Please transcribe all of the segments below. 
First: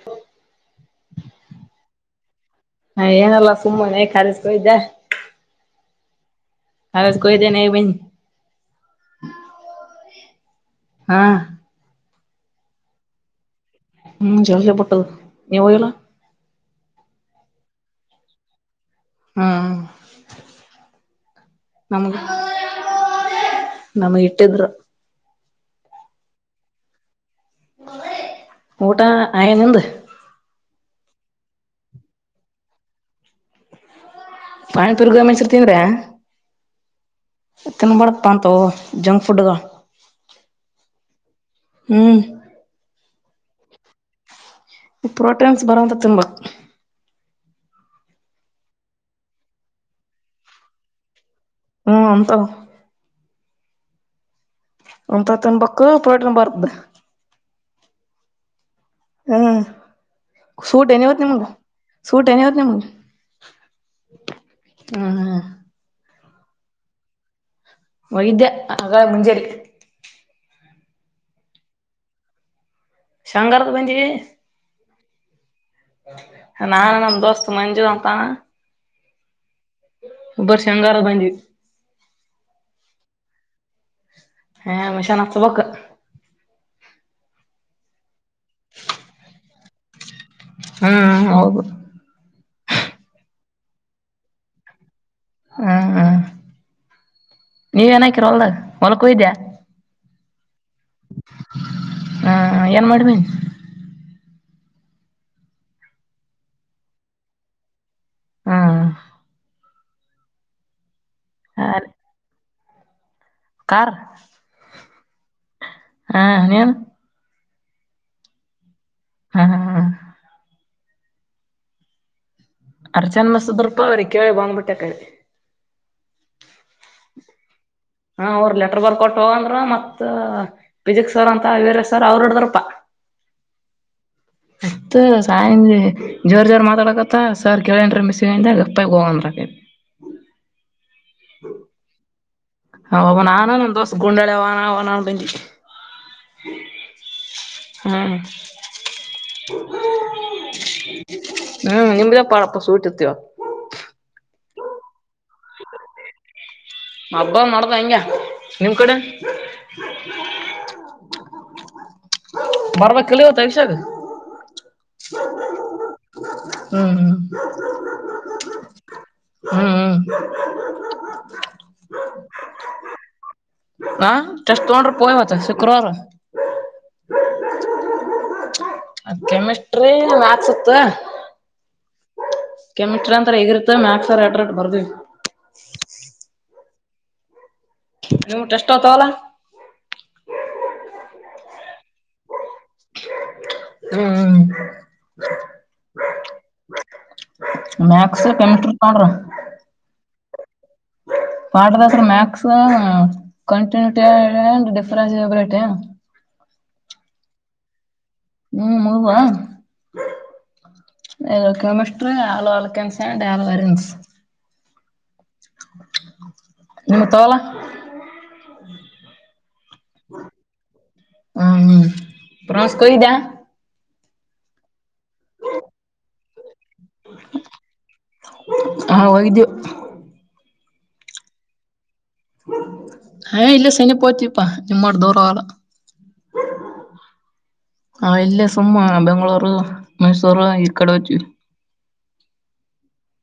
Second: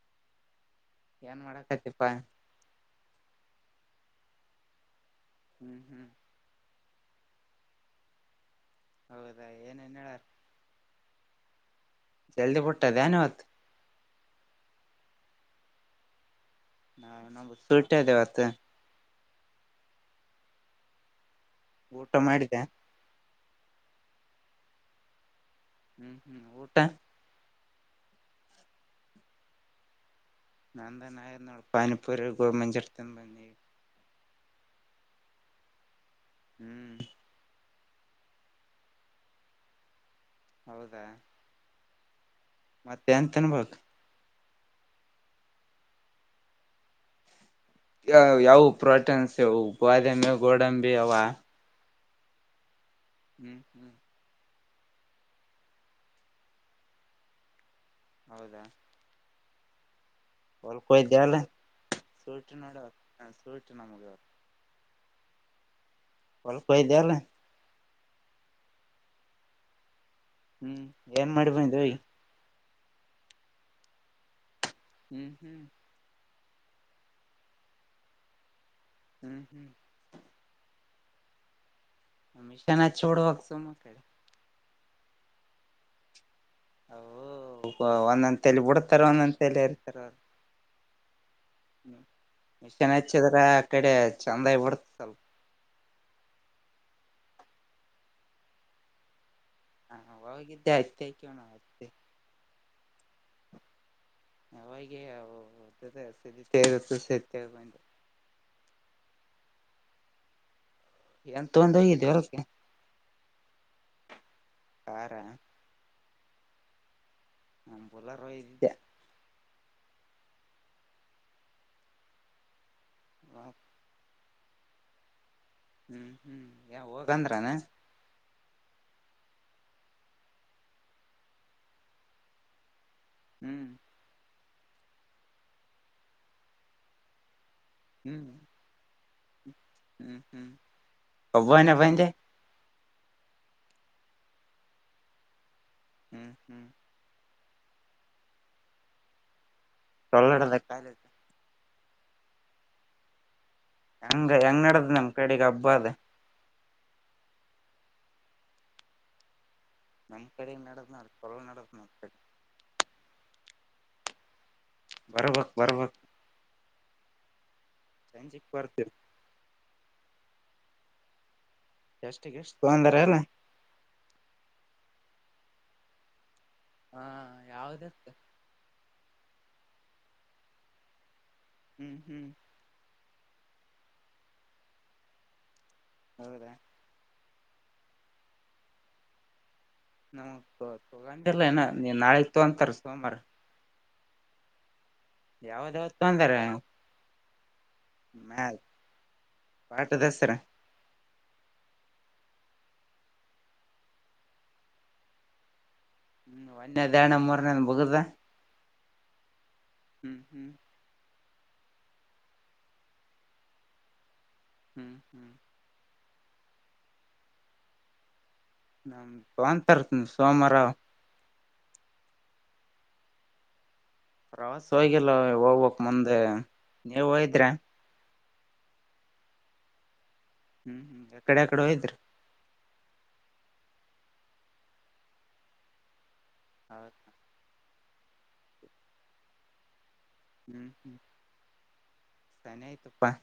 ಹ. ಏನ್ ಮಾಡಕ್ತಿಪಾ. ಹಾ ಏನೀಲ್ಲ ಸುಮ್ಮನೆ ಕಾಲೇಜಕ ಹೋಗಿದ್ಯಾ. ಹ್ಮ್ ಹ್ಮ್ ಕಾಲೇಜ್ ಗೆ ಹೋಗಿದ್ನ ಬಂದ್ನಿ ಹೌದಾ ಏನೇನ್ ಹೇಳಾರ ಹಾಂ ಜಲ್ದಿ ಬಿಟ್ಟದ್ ಯಾನ ಇವತ್ತು ಹ್ಮ ಜಲ್ದಿ ಬಿಟ್ಟದು ನೀ ಹೋಗಿಲ್ಲ ನಾನು ಸುಟ ಇದ್ದೇವತ್ತು [unintelligible] ಹ್ಮ ಊಟ ನಮಗೆ ಮಾಡಿದೆ ನಮ್ಗೆ ಇಟ್ಟಿದ್ರು ಹ್ಮ್ ಹ್ಮ್ ಊಟ ಊಟಾ ಆಗ್ಯದ ನಿಂದು ನಂದೇನ್ ಆಗ್ಯದ ನೋಡು ಪಾನಿಪೂರಿ ಗೋಬಿ ಮಂಚೂರಿ ತಿಂದ್ ಬಂದಿನಿ ಪಾನಿಪುರಿ ಗೋಬಿ ಮಂಚೂರಿ ತಿಂದ್ರ ಹ್ಮ್ ತಿನ್ಬೇಡ್ದ್ ಪಾ ಅಂತಾವ್ ಜಂಕ್ ಫುಡ್ ಅವ ಹೌದಾ ಹ್ಮ್ ಮತ್ತೆ ಏನ್ ತಿನ್ಬೇಕು ಪ್ರೋಟೀನ್ಸ್ ಬರೋ ಅಂತಾದ್ ತಿನ್ಬೇಕು ಯಾವ ಪ್ರೋಟೀನ್ಸ್ ಇವು ಬಾದಾಮಿ ಗೋಡಂಬಿ ಅವ ಹ್ಮ್ ಅಂತವ ಹ್ಮ್ ಹ್ಮ್ ಅಂತಾವ್ ತಿನ್ಬೇಕು ಪ್ರೊಟೀನ್ ಬರ್ತದ ಹೌದಾ ಹ್ಮ ಹೊಲ್ಕ್ ಸೂಟ್ ನ ಹೋಗಿದ್ಯಾ ಹೊತ್ತು ಅಲ್ಲ ಮುಗ ಸೂಟ್ ನ ಸೂಟಿ ನೋಡ ಹೊತ್ತು ಸೂಟಿ ನಮಗ [unintelligible] ಹಾ ಹಾ ಹೊಲಕ್ ಹೋಗಿದ್ದೆ ಅಲ್ಲ ಹೋಗಿದ್ದೆ ಆಗ್ಲೇ ಮುಂಜಾನೆ ಹ್ಮ್ ಏನ್ ಮಾಡಿ ಬಂದೆ ಹೋಗಿ ಶೇಂಗಾ ಹಾರ್ಡ್ ಬಂದಿವಿ ಹ್ಮ್ ಹ್ಮ್ ನಾನು ನಮ್ಮ ದೋಸ್ತು ಮಂಜು ಅಂತ ಅವ್ನ ಹ್ಮ್ ಹ್ಮ್ ಇಬ್ರು ಶೇಂಗಾ ಹಾರ್ಡ್ ಬಂದ್ವಿ ಮಷೀನ್ ಹಚ್ ಬಿಡ್ಬೇಕು ಸುಮ್ಕೆ ಹ ಮಷೀನ್ ಹಚ್ಬೇಕು ಹ ಒಂದಂತಲಿ ಬಿಡತಾರ ಒಂದಂದಲಿ ಇರ್ತಾರ ಅವರು ಹ್ಮ್ ಹೌದು ಹ್ಮ್ ಮಿಷನ್ ಹಚ್ಚಿದ್ರ ಆ ಕಡೆ ಚೆಂದ ಆಗಿ ಬಡ್ತದಲ್ ಹ್ಮ ಹ ನೀವೇನ ಹಾಕಿರ ಹೊಲ್ದಾಗ ಹೊಲುಕ್ ಹೋಗಿದ್ಯಾ ಹಾ ಹೋಗಿದ್ದೆ ಅಯತ್ತ ಆಯ ಕಣ ಅತ್ತೆ ಹಾ ಏನ್ ಮಾಡ್ ಬಂದೆ ಅವಾಗ ಸ ಬಂದು [unintelligible] ಹ್ಮ ಎಂತ ಒಂದು ಹೋಗಿದ್ ದೇವರಕ್ಕೆ ಕಾರು ಕಾರ ಹಾ ನೀನ್ ನನ್ ಬುಲ್ಲಾರೊ ಇದ್ದೆ ಹಾ ಹಾ ಹ ಅರ್ಚನ್ ಮಾಸಿದರ್ಪ ಅವರ್ ಕೇಳಿ ಬಂದ್ಬಿಟ್ಟೆ ಅತೆಗೆ. ಹ್ಮ್ ಹ್ಮ್ ಯ ಹೋಗಂದ್ರಾನಾ ಹಾ ಅವರು ಲೆಟರ್ ಬರ್ಕೊಟ್ಟ ಹೋಗಂದ್ರೂ ಮತ್ ಪಿಸಿಕ್ಸ್ ಸರ್ ಅಂತ ಅವರೇ ಸರ್ ಅವ್ರ ಹಿಡದ್ರಪ್ಪ. ಹ್ಮ್ ಮತ್ತ್ ಸಾಯಂದ್ ಜೋರ್ ಜೋರ್ ಮಾತಾಡಕ್ ತ್ತ ಸರ್ ಕೇಳ್ಯಾಂದ್ರೆ ಹ್ಮ್ ಮಿಸ್ಂದ್ ಲೇಪ್ಪಟಾಗ ಹೋಗ ಅಂದ್ರು ಹ್ಮ್ ಹ್ಮ್ ಒಬನೆ ಬಂದೆ ಹ ಒಬ್ಬ ನಾನ ಒಂದು ದೋಸ್ತ್ ಗುಂಡಾಳ ವಣ ಬಂದಿ. ಹ್ಮ್ ಹ್ಮ್ ಹಾ ಕನ್ನಡದ ಕಾಲಿ ಹ್ಮ್ ನಿಮ್ದಪ್ಪಾ ಅಪ್ಪ ಸೂಟತೀವ್ರ ಹೆಂಗ್ ಹೆಂಗ ನಡದ್ ನಮ್ ಕಡೆಗ್ ಹಬ್ಬ ಅದೆ. ಹಬ್ಬ ಮಾಡ್ದ್ ಹೆಂಗೆ ನಿಮ್ ಕಡೆ ನಮ್ಮ ಕಡೆ ನಡೆದನ್ನ ಅ ಕೊಲ್ ನಡೆದನ್ನ ನಮ್ಮ ಕಡೆ ಬರಬೇಕ್ ಇಲ್ಲಿ ತೈಷಾದ್ ಬರ್ಬಕ್ ಬರ್ಬಕ್ ಹ್ಮ್ ಹ್ಮ ಸಂಜಿಕ್ ಬರ್ತಿರ್ ಹ್ಮ್ ಹ್ಮ್ ಎಷ್ಟಿಗೆ ಎಷ್ಟು ತೊಂದರೆ ಅಲ್ಲ ಹಾ ಟೆಸ್ಟ್ ತಗೊಂಡ್ರೂ ಪೋನ್ ಹಚ್ಚ ಶುಕ್ರವಾರ ಹಾ ಯಾವ್ದತ್ ಅದ್ ಕೆಮಿಸ್ಟ್ರಿ ಮ್ಯಾಥ್ಸ್ ಇತ್ತ ಹ್ಮ್ ಹ್ಮ್ ಕೆಮಿಸ್ಟ್ರಿ ಅಂತರೆ ಹೆಗಿರುತ್ತೆ ಮ್ಯಾಕ್ಸ್ ಅರೆ ಎ್ರಟ್ ಬರ್ದಿನಿ. ಹೌದಾ ನೀವು ಟೆಸ್ಟ್ ಹತಾಲ್ಲಾ ನಾ ತೊಗೊಂಡಿಲ್ಲ ಇನ್ನ ನೀ ನಾಳೆ ತಗಂತಾರೆ ಸೋಮವಾರ ಹ್ಮ್ ಹೂ ಯಾವ್ದ್ ಯಾವ್ದ್ ತಂದರೆ ಮ್ಯಾಥ್ಸ್ ಮ್ಯಾಲ್ ಕೆಮಿಸ್ಟ್ರಿ ಪಾಠದ್ ಹೆಸರಾ ಹ [unintelligible] ಪಾಠದ ಹೆಸರು ಮ್ಯಾಕ್ಸ್ ಕಂಟಿನ್ಯೂಟಿ ಡಿಫರೆನಸ್ ಎಬಿಲಿಟಿ ಒನ್ಯದ್ ಯಣ್ಣ ಮೂರನೇಂದ್ ಬೂಗರ್ದ ಹ್ಮ್ ಮೂಗ ಹ್ಮ್ ಇದು ಕೆಮಿಸ್ಟ್ರಿ ಆಳೊ ಅಲಕೇನಸ್ ಅಂಡ್ ಆಳೊ ಅರೇನಸ್ ಹ್ಮ್ ಹ್ಮ್ ನಿನ್ ತಾಗೊಳೊ ನನ್ ಬಂತಂತರ್ ಸೋಮವಾರ ಹ್ಮ್ ಹ್ಮ್ ಪ್ರಸ್ ಕೊಯ್ದಾ ಪ್ರವಾಸ ಹೋಗಿಲ್ಲ ಹೋಗ್ಬೇಕ್ ಮುಂದೆ ನೀವು ಹೋಗಿದ್ರ ಹಾ ಹೋಗಿದ್ದೆ ಹ್ಮ್ ಹ್ಮ್ ಯಾಕೆಡೆ ಯಕಡೆ ಹೋಗಿದ್ರಿ ಹಾ ಇಲ್ಲೆ ಸಮೀಪ ಹೋಗಿದ್ವಿ ಪಾ ನಿಮ್ಮ ಅಷ್ಟ್ ದೂರ ಹೋಗಲ್ಲ ಹೌದು ನಾವ್ ಇಲ್ಲೇ ಸುಮ್ಮ ಬೆಂಗ್ಳೂರು ಮೈಸೂರು ಈ ಕಡೆ ಹೊಯ್ತುವಿ ತಾನಯತುಪ್ಪಾ [unintelligible]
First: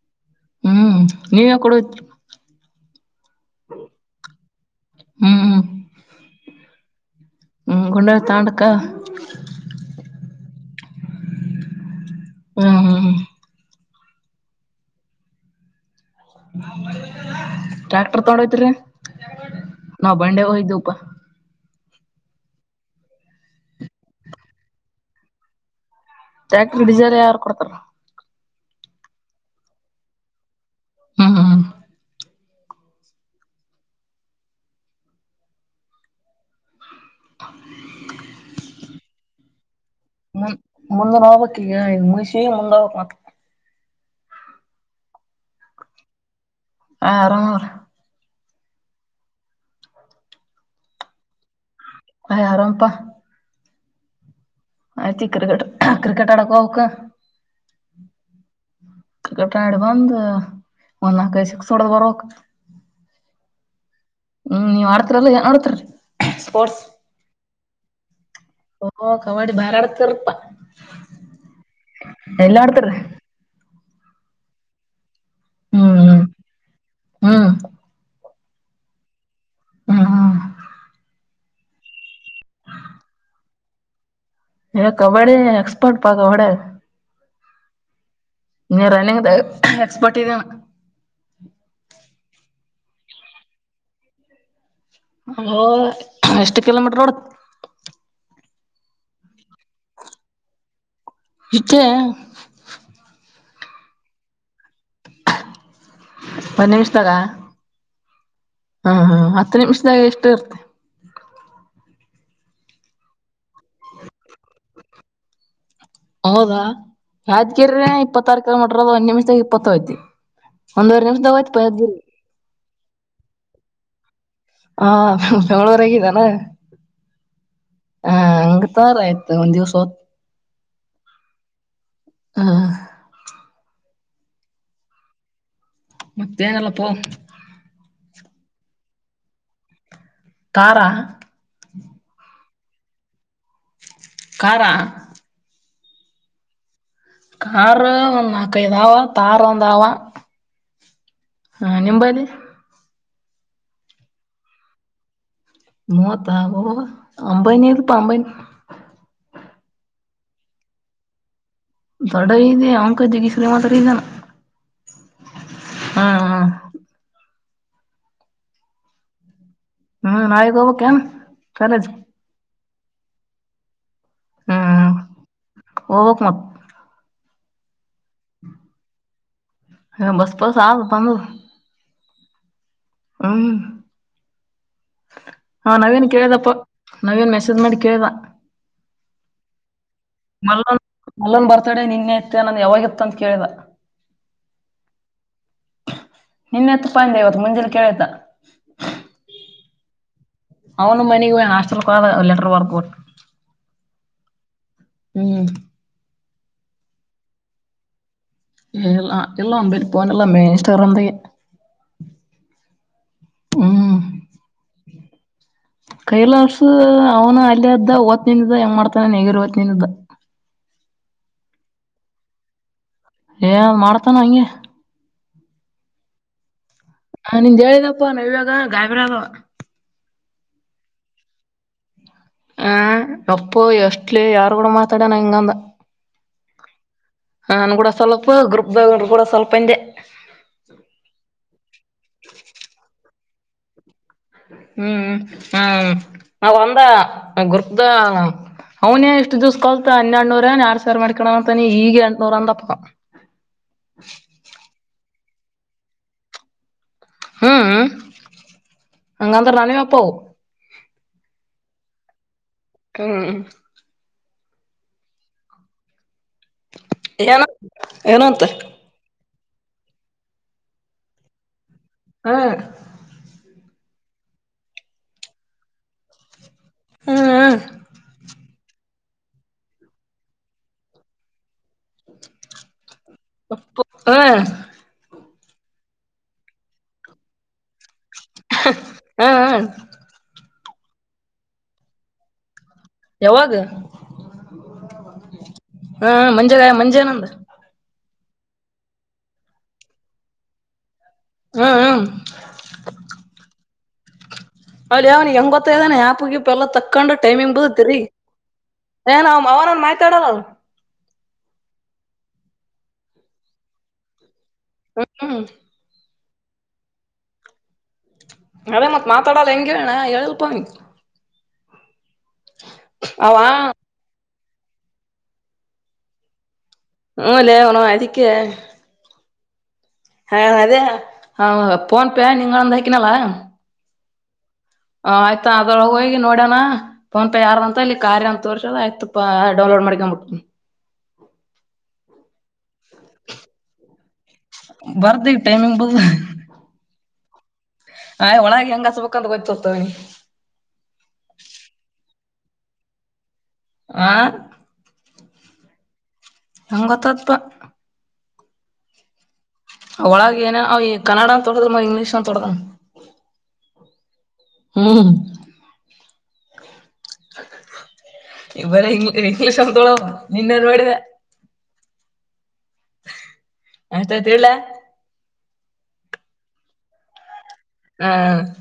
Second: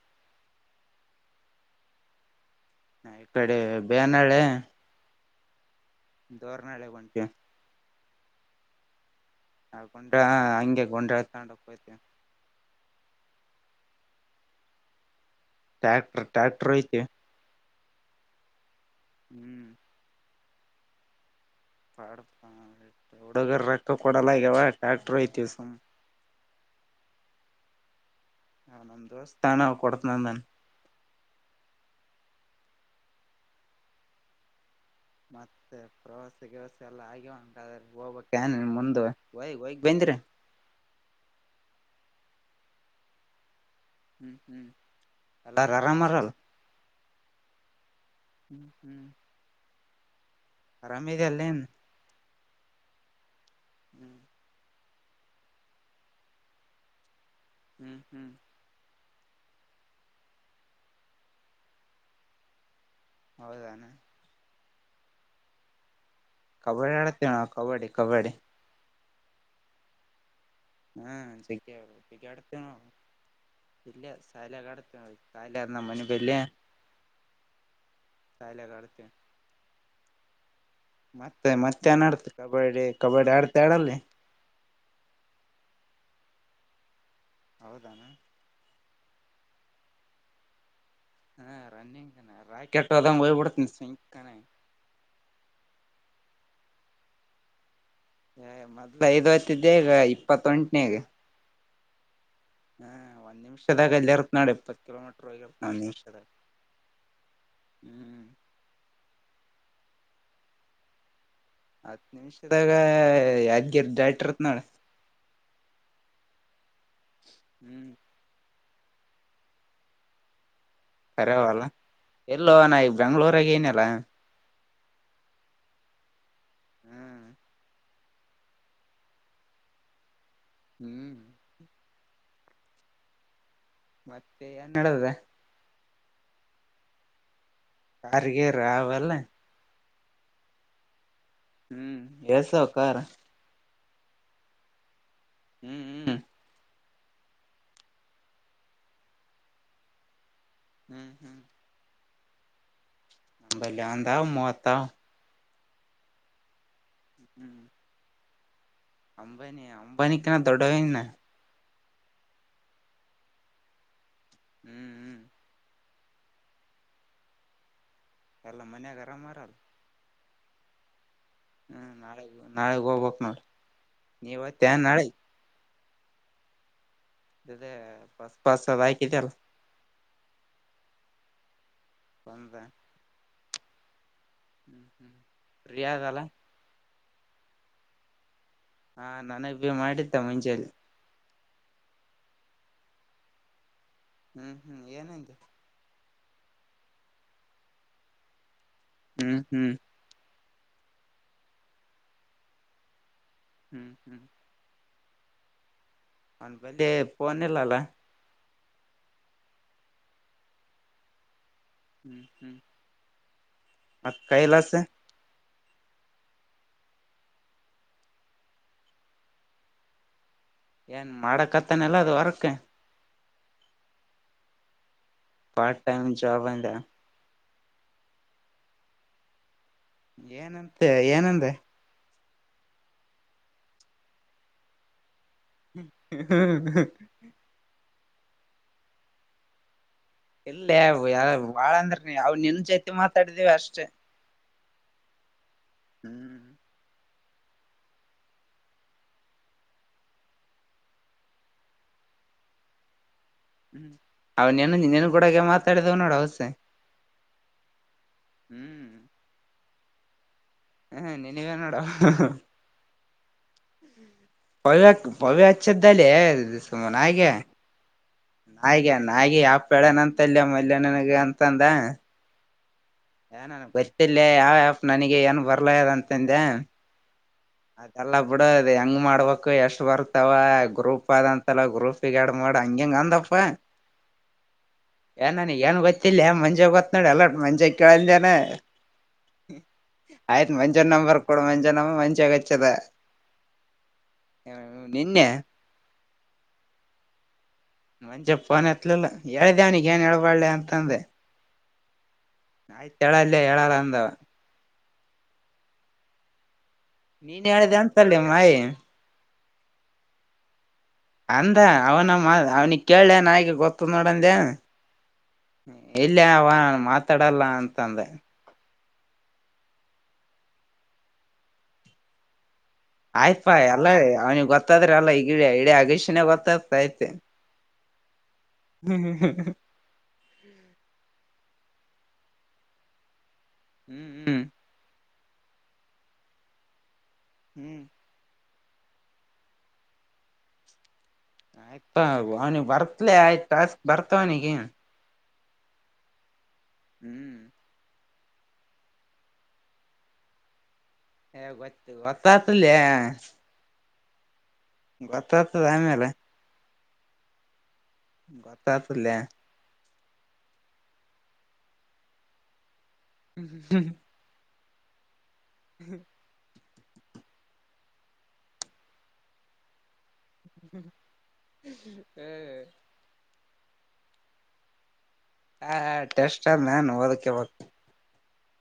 ಹ್ಮ್ ನೀವ ಯಾವ ಕಡೆ ಹೋದ್ರಿ ಹ ಇ ಕಡೆ ಬ್ಯಾನಳ್ಳಿ ಹ್ಮ್ ಹ್ಮ ಡೂರ್ನಳ್ಳಿಗ್ ಹೊಂಟಿವಿ ಹ್ಞ ಗುಂಡ ತಟಕ ನಾ ಗೊಂಡ್ರ ಹಂಗೆ ಗೊಂಡ್ರಾ ಹೊಂಡಕ್ ಹೋಗ್ತವಿ ಹ್ಮ್ ಹ್ಮ್ ಹ್ಮ್ ಟ್ಯಾಕ್ಟರ್ ಟ್ಯಾಕ್ಟರ್ ಐತಿ ಟ್ರ್ಯಾಕ್ಟರ್ ತಗೊಂಡೋಯ್ತ್ರಿೀ ಹ್ಮ್ ನಾವ್ ಬಂಡೆ ಹಯ್ದವಪಾ ಪಡ್ತ ಹಡಗರ ರೊಕ್ಕ ಕೊಡಲಗವಾ ಟ್ಯಾಕ್ಟರ್ ಹೊಯ್ತುವಿ ಸುಮ್ನೆ ಟ್ಯಾಕ್ಟ್ರ ಡಿಸಲ್ ಯಾರು ಕೊಡ್ತರ ನಮ್ ದೋಸ್ತ್ ಅವ್ನ ಅವ್ನ್ ಕೊಡ್ತಿನಿ ಅಂದವನೇ ಹ್ಮ ಹ ಮತ್ತೆ ಪ್ರವಾಸ ಗಿವಸ ಎಲ್ಲ ಆಗಿಂಗಾದ್ರೆ ಹೋಗ ಕ್ಯಾನಿನ್ ಮುಂದು ಹೊಯ್ ಹೋಗ್ ಬಂದ್ರಾ ಹ್ಮ ಮುಂದ ಹೋಗ್ಬೇಕ್ ಈಗ ಈಗ ಮುಗಸಿ ಮುಂದ್ ಹೋಗಬೇಕ್ ಮತ್ತ ಹ್ಮ್ ಹ್ಮ್ ಎಲ್ಲಾರ ಆರಾಮಾರಲ್ ಹ್ಮ್ ಆರಾಮ್ ಅದರ ಹ್ಮ್ ಹ್ಮ್ ಆರಾಮೇದ ಅಲ್ಲೇನ್ ಆಯ್ ಆರಾಮಪ್ಪಾ [inaudible] ಆಯತಿ ಇಗ್ ಕ್ರಟ್ ಕ್ರಿಕಟ್ ಅಡಕ್ಕ ಹೋಗ್ಬೇಕ್ ಹ್ಮ್ ಹ್ಮ್ ಕ್ರಿಕೆಟ್ ಆಡಿ ಬಂದ ಒಂದ ನಾಕ್ ಐದ್ ಸಿಕ್ಸ್ ಹೊಡ್ದ ಬರ್ಬೇಕು ಹೌದಾನ ಹ್ಮ್ ನೀವ ಆಡ್ತರಲ್ಲ ಏನ್ ಆಡ್ತರಿ ಕಬಡ್ಡಿ ಆಡತಿವ್ ನಾವ್ ಕಬಡ್ಡಿ ಕಬಡ್ಡಿ ಓ ಕಬಡ್ಡಿ ಬಾರಿ ಆಡ್ತಿರಪ್ಪಾ ಹಾ ಚ ಇ ಅಡತನೋ ಆಡ್ತಿರಿ ಇಲ್ಲ ಸ್ಥಾಲ ಅಡತ [unintelligible] ತಾಲ ಇಂದ ಹ್ಮ್ ಮನಿಪಲ್ಲ ಹ್ಮ್ ತಾಲ ಕಡತ [unintelligible] ಹಾ ಮತ್ತೆ ಮತ್ತೆ ಏನ್ ಆಡ್ತ ಕಬಡ್ಡಿ ಕಬಡ್ಡಿ ಆಡ್ತ ಆಡಲ್ಲಿ ಎ ಕಬಡ್ಡಿ ಎಕ್ಸ್ಪರ್ಟ್ ಪಾ ಕಬಡ್ಡಿ ಹೌದನ ನೀ ರನ್ನಿಂಗ್ ದಾಗ ಎಕ್ಸ್ಪರ್ಟ್ ಇದ್ದೆ ಅಣ್ಣ ಹಾ ರನ್ನಿಂಗ್ ನಾ ರಾಕೆಟ್ ಹೋದಂಗ ಹೋಗ್ ಬಿಡ್ತನ ಸ್ವಿಂಕ್ ಅನ್ನಂಗ ಹೋ ಎಷ್ಟು ಕಿಲೋಮೀಟರ್ ನೋಡ ಮೊದ್ಲು ಐದು ಹತ್ ಇದ್ದೆ ಈಗ ಇಪ್ಪತ್ತೊಂಟನೇಗೆ ಇಟ್ಟೆ. ಹು ಒಂದ ನಿಮಿಷದಾಗ ಅಲ್ಲಿ ಇರುತ್ತ ನೋಡ ಇಪ್ಪ ಕಿಲೋಮೀಟರ್ ಹೋಗಿರುತ್ತನಿ. ಒನ್ ನಿಮಿಷದಾಗಾ ಹ್ಮ್ ಹಾ ಹಾ ಹತ್ತು ನಿಮಿಷದಾಗ ಎಷ್ಟು ಇರ್ತಿ. ಹತ್ತು ನಿಮಿಷದಾಗ ಯಾದ್ಗಿರ್ ದಾಟಿರ್ತ್ನಾಳ. ಹೌದಾ ಯಾದ್ಗಿರಿ ಹ್ಮ್ ಇಪ್ಪತ್ತಾರು ಕಿಲೋಮಿಟ್ರ ಅದ ಒಂದ ನಿಮಿಷದಾಗ ಇಪ್ಪತ್ತೈತಿ. ಒಂದುವರೆ ನಿಮಿಷದಾಗ ಹೊಯ್ತ ಪಾಯದಿಲ್ ಇಲ್ಲೋ ನಾ ಈಗ ಬೆಂಗ್ಳೂರಾಗ ಏನಲ್ಲ. ಹಾ ಬೆಂಗಳೂರಾಗ ಇದೇನ. ಹು ಹ ಹಂಗಇತ್ತಂದ್ರ ಆಯ್ತತೊ ಒಂದ ದಿವ್ಸ ಹೋತ್ ಹು ಹಾ ಮತ್ತೆ ಏನ್ ನಡದದ ಮತ್ತೇ ಏನಿಲ್ಲಪ್ಪಾ ಹಾರ್ಗಿರಾ ಹೊಲಾ ಕಾರಾ ಹು ಎಸ್ ಅದಾವ ಕಾರು ಕಾರ ಆ ಹು ಕಾರ ಒಂದ ನಾಕ ಐದಾವ ತಾರ್ ಒಂದಾವಾ. ಹು ಹು ಹಾ ನಿಮ್ಮಂಬಲ್ಲಿ ನಂಬಲ್ಲಿ ಒಂದ ಮೂವತ್ತಾವ. ಮೂವತ್ತ ಅಬಬಬಾ ಹ್ಮ್ ಅಂಬೈನದಪ ಅಂಬೈನದ ಅಂಬಾನಿ ಅಂಬಾನಿ ಕಾರ ದೊಡ್ಡವ ಇನ್ನ ದೊಡ್ಡ ಇದೆ ಅವಂಕಿಂತ ನಿ ಶ್ರೀಮಂತ ಅದಿ ಏನ ಹು ಹು ಹು ಹು ಎಲ್ಲಾ ಮನ್ಯಾಗರಾಮ ಮಾರಲ್ಲ. ಹು ನಾಳಿಗ ಹೋಗಬೇಕು ಏನ. ಹು ನಾಳೆಗೆ ನಾಳೆಗೆ ಹೋಗ್ಬೇಕ ನೋಡ ನೀ ಹೊಯತ್ತಿಯಾ ನಾಳೆಗ ಹೋಗಬೇಕ್ ಮತ್ತ ಇದೆ ಬಸ್ಸ ಪಾಸ್ ಅದ ಆಯ್ಕಿದೆ ಅಲ್ಲ ಹಾ ಬಸ್ಸ್ ಪಾಸ್ ಆದ ಬಂದಾವು ಬಂತಾ ಹು ಹ್ಮ್ ಹಾ ಫ್ರೀ ನವೀನ್ ಅದಲ್ಲ ಕೇಳಿದಪ್ಪ. ನವೀನ್ ಮೆಸೇಜ್ ಮಾಡಿ ಕೇಳಿದಾ ಹಾ ನನಗೆ ಮಾಡಿದ್ದಾ ಮುಂಜೆಲ್ಲಿ ಮಲ್ಲುನ ಬರ್ತಡೆ ನಿನ್ನೆ ಇತ್ತನ ಯಾವಾಗಿತ್ತು ಅಂತ ಕೇಳಿದಾ ಹು ಹು ಏನಂದಿ ನಿನ್ನೆ ಇತ್ತಪ್ಪ ಅಂದೆ ಇವತ್ತು ಮುಂಜೆಲಿ ಕೇಳಿದಾ. ಹು ಹು ಅವನು ಮನಗೊಗ್ಯಾನ ಹಾಸ್ಟೆಲ್ ಲೆಟರಬರ್ದಕೊಟ್ಟ. ಹು ಹು ಹು ಅವ್ನ್ ಬಂದೀ ಪೋನ್ ಇಲ್ಲ ಅಲ. ಎಲ್ಲ ಎಲ್ಲಾ [unintelligible] ಇನ್ಸ್ಟಾಗ್ರಾಮ್ದಗೆ. ಹ್ಮ್ ಹ್ಮ್ ಹ್ಞೂ ಮತ್ ಕೈಲಾಸ್. ಕೈಲಾಸ್ ಅವ್ನ ಅಲ್ಲೆ ಅದ್ದ [unintelligible] ಹೆಂಗ್ ಮಾಡ್ತಾನೆ [unintelligible] ಏನ್ ಮಾಡಕತ್ತನಲ್ಲ ಅದು ವರ್ಕ್. ಏ ಮಾಡ್ತಾನ ಹಂಗೆ. ಪಾರ್ಟ್ ಟೈಮ ಜಾಬ್ ಅಂದ. ಹ ನಿಂದ್ ಹೇಳ್ದಪ್ಪ ನವ್ಯಾಗ ಗಾಬ್ರಿಯಾದೊ. ಏನಂತೆ ಏನಂದೆ. ಹಾಂ ಅಪ್ಪು ಎಷ್ಟಲೇ ಯಾರ್ ಗುಡ ಮಾತಾಡನ ಹಿಂಗ ಅಂದ. [unintelligible] ಆನ್ ಗುಡ ಸ್ವಲ್ಪ ಗ್ರೂಪ್ದಾಗ್ ಗುಡ ಸ್ವಲ್ಪ ಅಂದೆ. ಇಲ್ಲೇ ಯಾ ಬಾಳ್ ಅಂದರ್ ನಿ ಅವ್ಳ್ ನಿನ್ ಜೊತ್ ಮಾತಾಡಿದ್ವಿ ಅಷ್ಟೇ. ಹ್ಮ್ ಹ್ಮ್ ಹ್ಮ್ ಹ್ಮ್ ಅ ಒಂದಾ ಗುರ್ತ ಅವನೇ ಇಷ್ಟು ದಿವ್ಸ್ ಕಲ್ತ್ [unintelligible] ನೂರು ಆರ್ಸಾವ್ರ್ ಮಾಡ್ಕಣವಂತ ನೀ ಹೀಗ್ ಎಂಟ್ನೂರು ಅಂದಪ್ಪ. ಹ್ಮ್ ಅವ್ನೆನ್ ನಿನ್ನೇನ್ಗುಡಗೆ ಮಾತಾಡಿದಿವ್ ನೋಡು ಅವ್ಸೆ. ಹ್ಮ್ ಹ್ಮ್. ಹ್ಮ್. ಹಂಗಂಧರ್ ನಾನೇನ್ ಅಪ್ಪೋ. ಹೇ ನಿನಿಗೆ ನೋಡು. ಹ್ಮ್. ಪವೇಕ್ ಪವೇಚ್ಚದ್ದಲೇ ನಾಯ್ಗೆ. ಏನ ಏನಂತ ನಾಯ್ಗೆ ನಾಯ್ಗೆ ಯಾಪ್ಳನ ಅಂತಲ್ಲಿಯ ಮಲ್ಯನನಗೆ ಅಂತಂದ. ಹಾಂ. ಏನ್ ಅಣ್ಣ ಬರ್ತಿಲ್ಲೆ ಯಾವ್ ಆಪ್ ನನಿಗೆ ಏನ್ ಬರ್ಲೆ ಇಲ್ಲ ಅಂತಂದ. ಹ್ಮ್ ಹ್ಮ್. ಅದೆಲ್ಲ ಬುಡು ಅದ್ ಹೆಂಗ್ ಮಾಡ್ಬಕ್ ಎಷ್ಟ್ ಬರ್ತಾವ ಗ್ರೂಪ್ ಅದ ತಲ ಗ್ರೂಪಿಗ್ ಆಡ್ ಮಾಡ ಹಂಗಿಂಗ್ ಅಂದಪ್ಪ. ಹ್ಮ ಏನ್ ನನಿಗೆ ಏನು ಗೊತ್ತಿಲ್ಲ ಮಂಜುಗ್ ಗೊತ್ ನೋಡು ಎಲ್ಲ ಮಂಜಗ್ ಕೇಳ್ ಅಂದನಾ. ಹ್ಮ್ ಆಯ್ತ್ ಮಂಜನ್ ನಂಬರ್ ಕೊಡು ಮಂಜ ನಾವು ವಂಜವೆಚ್ಚದ. ಯವಾಗ್ ನಿನ್ನೆ ಹಾಂ ಮಂಜಗಾಯ ಮಂಜೇನಂದ. ಮಂಜ ಫೋನ್ ಎತ್ಲಿಲ್ಲಾ ಹೇಳ್ದೇವನಿಗ್ ಏನ್ ಹೇಳ್ಬಳ್ಳೆ ಅಂತಂದೆ. ಹಾಂ ಹಾಂ. ಆಯ್ತ್ ಹೇಳಲ್ಲಿ ಹೇಳಲ್ಲ ಅಂದು. ಅಲ್ಯೆ ಅವ್ನಿಗ್ ಹೆಂಗ್ ಗೊತ್ ಇದ್ದಾನೆ ಆಪ್ ಗಿಪ್ ಎಲ್ಲ ತಕ್ಕಂಡ್ ನೀನ್ ಟೈಮಿಂಗ್ ಹೇಳ್ದ ಬತ್ ಇರಿ. ಅಂತಲ್ಲಿ ಮಾಯಿ ಏನ್ ಅಮ್ ಅವನೇನ್ ಮಾತಾಡೋನು. ಅಂದ ಅವ್ನ ಮಾ ಅವ್ನಿಗ್ ಕೇಳೆ ನಾಯ್ಗೆ ಗೊತ್ತು ನೋಡೆಂದ್ಯಾನ. ಹ್ಮ್ ಹ್ಮ್. ಎಲ್ಲಿ ಅವ ಮಾತಾಡಲ್ಲ ಅಂತಂದೆ. ಅದೆ ಮತ್ ಮಾತಾಡಲ್ಲ ಹೆಂಗೆ ಅಣ್ಣ ಹೆಲ್ಪನಿ. [inaudible] ಆಯ್ತ್ ಪಾ ಎಲ್ಲ ಅವ್ನಿಗ್ ಗೊತ್ತಾದ್ರಲ್ಲ ಈಗಿ ಇಡಿ ಆಗಷಿನ್ ಗೊತ್ತಾತೈತಿ. ಹ್ಮ್ ಲೇ ಅವ್ನವ್ ಅದಿಕ್ಕೆ. [unintelligible] ಹಾ ಅದೇ ಆ ಪೋನ್ಪೇ ನಿಂಗೊಂದ್ ಅಕಿನಲ್ಲಾ. ಹ್ಮ್ ಹ್ಮ್ ಹ ಆಯ್ತಾ ಅದ್ರಳ ಹೋಗಿ ನೋಡೋಣ ಫೋನ್ ಪೇ ಯಾರ ಹ್ಮ್ ಅಂತ ಇಲ್ಲಿ ಕಾರ್ಯ ಅಂತ ತೋರ್ಸು ಪಾ ಆಯ್ತಪ್ಪ ಡೌನ್ಲೊಡ್ ಮಾಡಕೊಂದ್ಬಿಡ್ತಿನಿ ಆಯ್ತಾ ಅವನಿಗೆ ಬರ್ತ್ಲ ಆಯ್ತು ಟಾಸ್ಕ್ ಬರ್ತವನಿಗೆ ಬರ್ದ ಟೈಮಿಂಗ್ ಬದ ಹ್ಮ್ ಆಯ್ ಒಳಗೆ ಹೆಂಗಸ್ಬೇಕಂತ ಗೊತ್ತೊರ್ತವನಿ ಹೇ ಗೊತ್ತು ಗೊತ್ತಾ ಆಯ್ತಾದ್ ಲೇ ಹಾ ಗೊತ್ತಾಗ್ತದ ಆಮೇಲೆ ಹೆಂಗ್ ಗೊತ್ತತಪ ಗೊತ್ತಾಯ್ತಾದ ಬಿಡಲೇ ಅವ ಒಳಗೆ ಏನ ಅವ ಈ ಕನ್ನಡ ಅಂತ ಹೋಡ್ದ ಮ ಇಂಗ್ಲೀಷ್ನತ ಹೋಡ್ದಮಾ [unintelligible] ಹ್ಮಹ್ಮ್ ಹ್ಮ್ [unintelligible] ಬರಿ ಇಂಗ್ ಇಂಗ್ಲೀಷ್ ಅಂತ ಹೇಳೋಣ ನಿನ್ನ ನೋಡಿದ ಅಷ್ಟ ತಿಳ್ಳ ಹ ಟೆಸ್ಟ್ ಅದ್ ನಾನ್ ಅದಕ್ಕೆ ಹೋಗಿಲ್ಲ ಹ್ಮ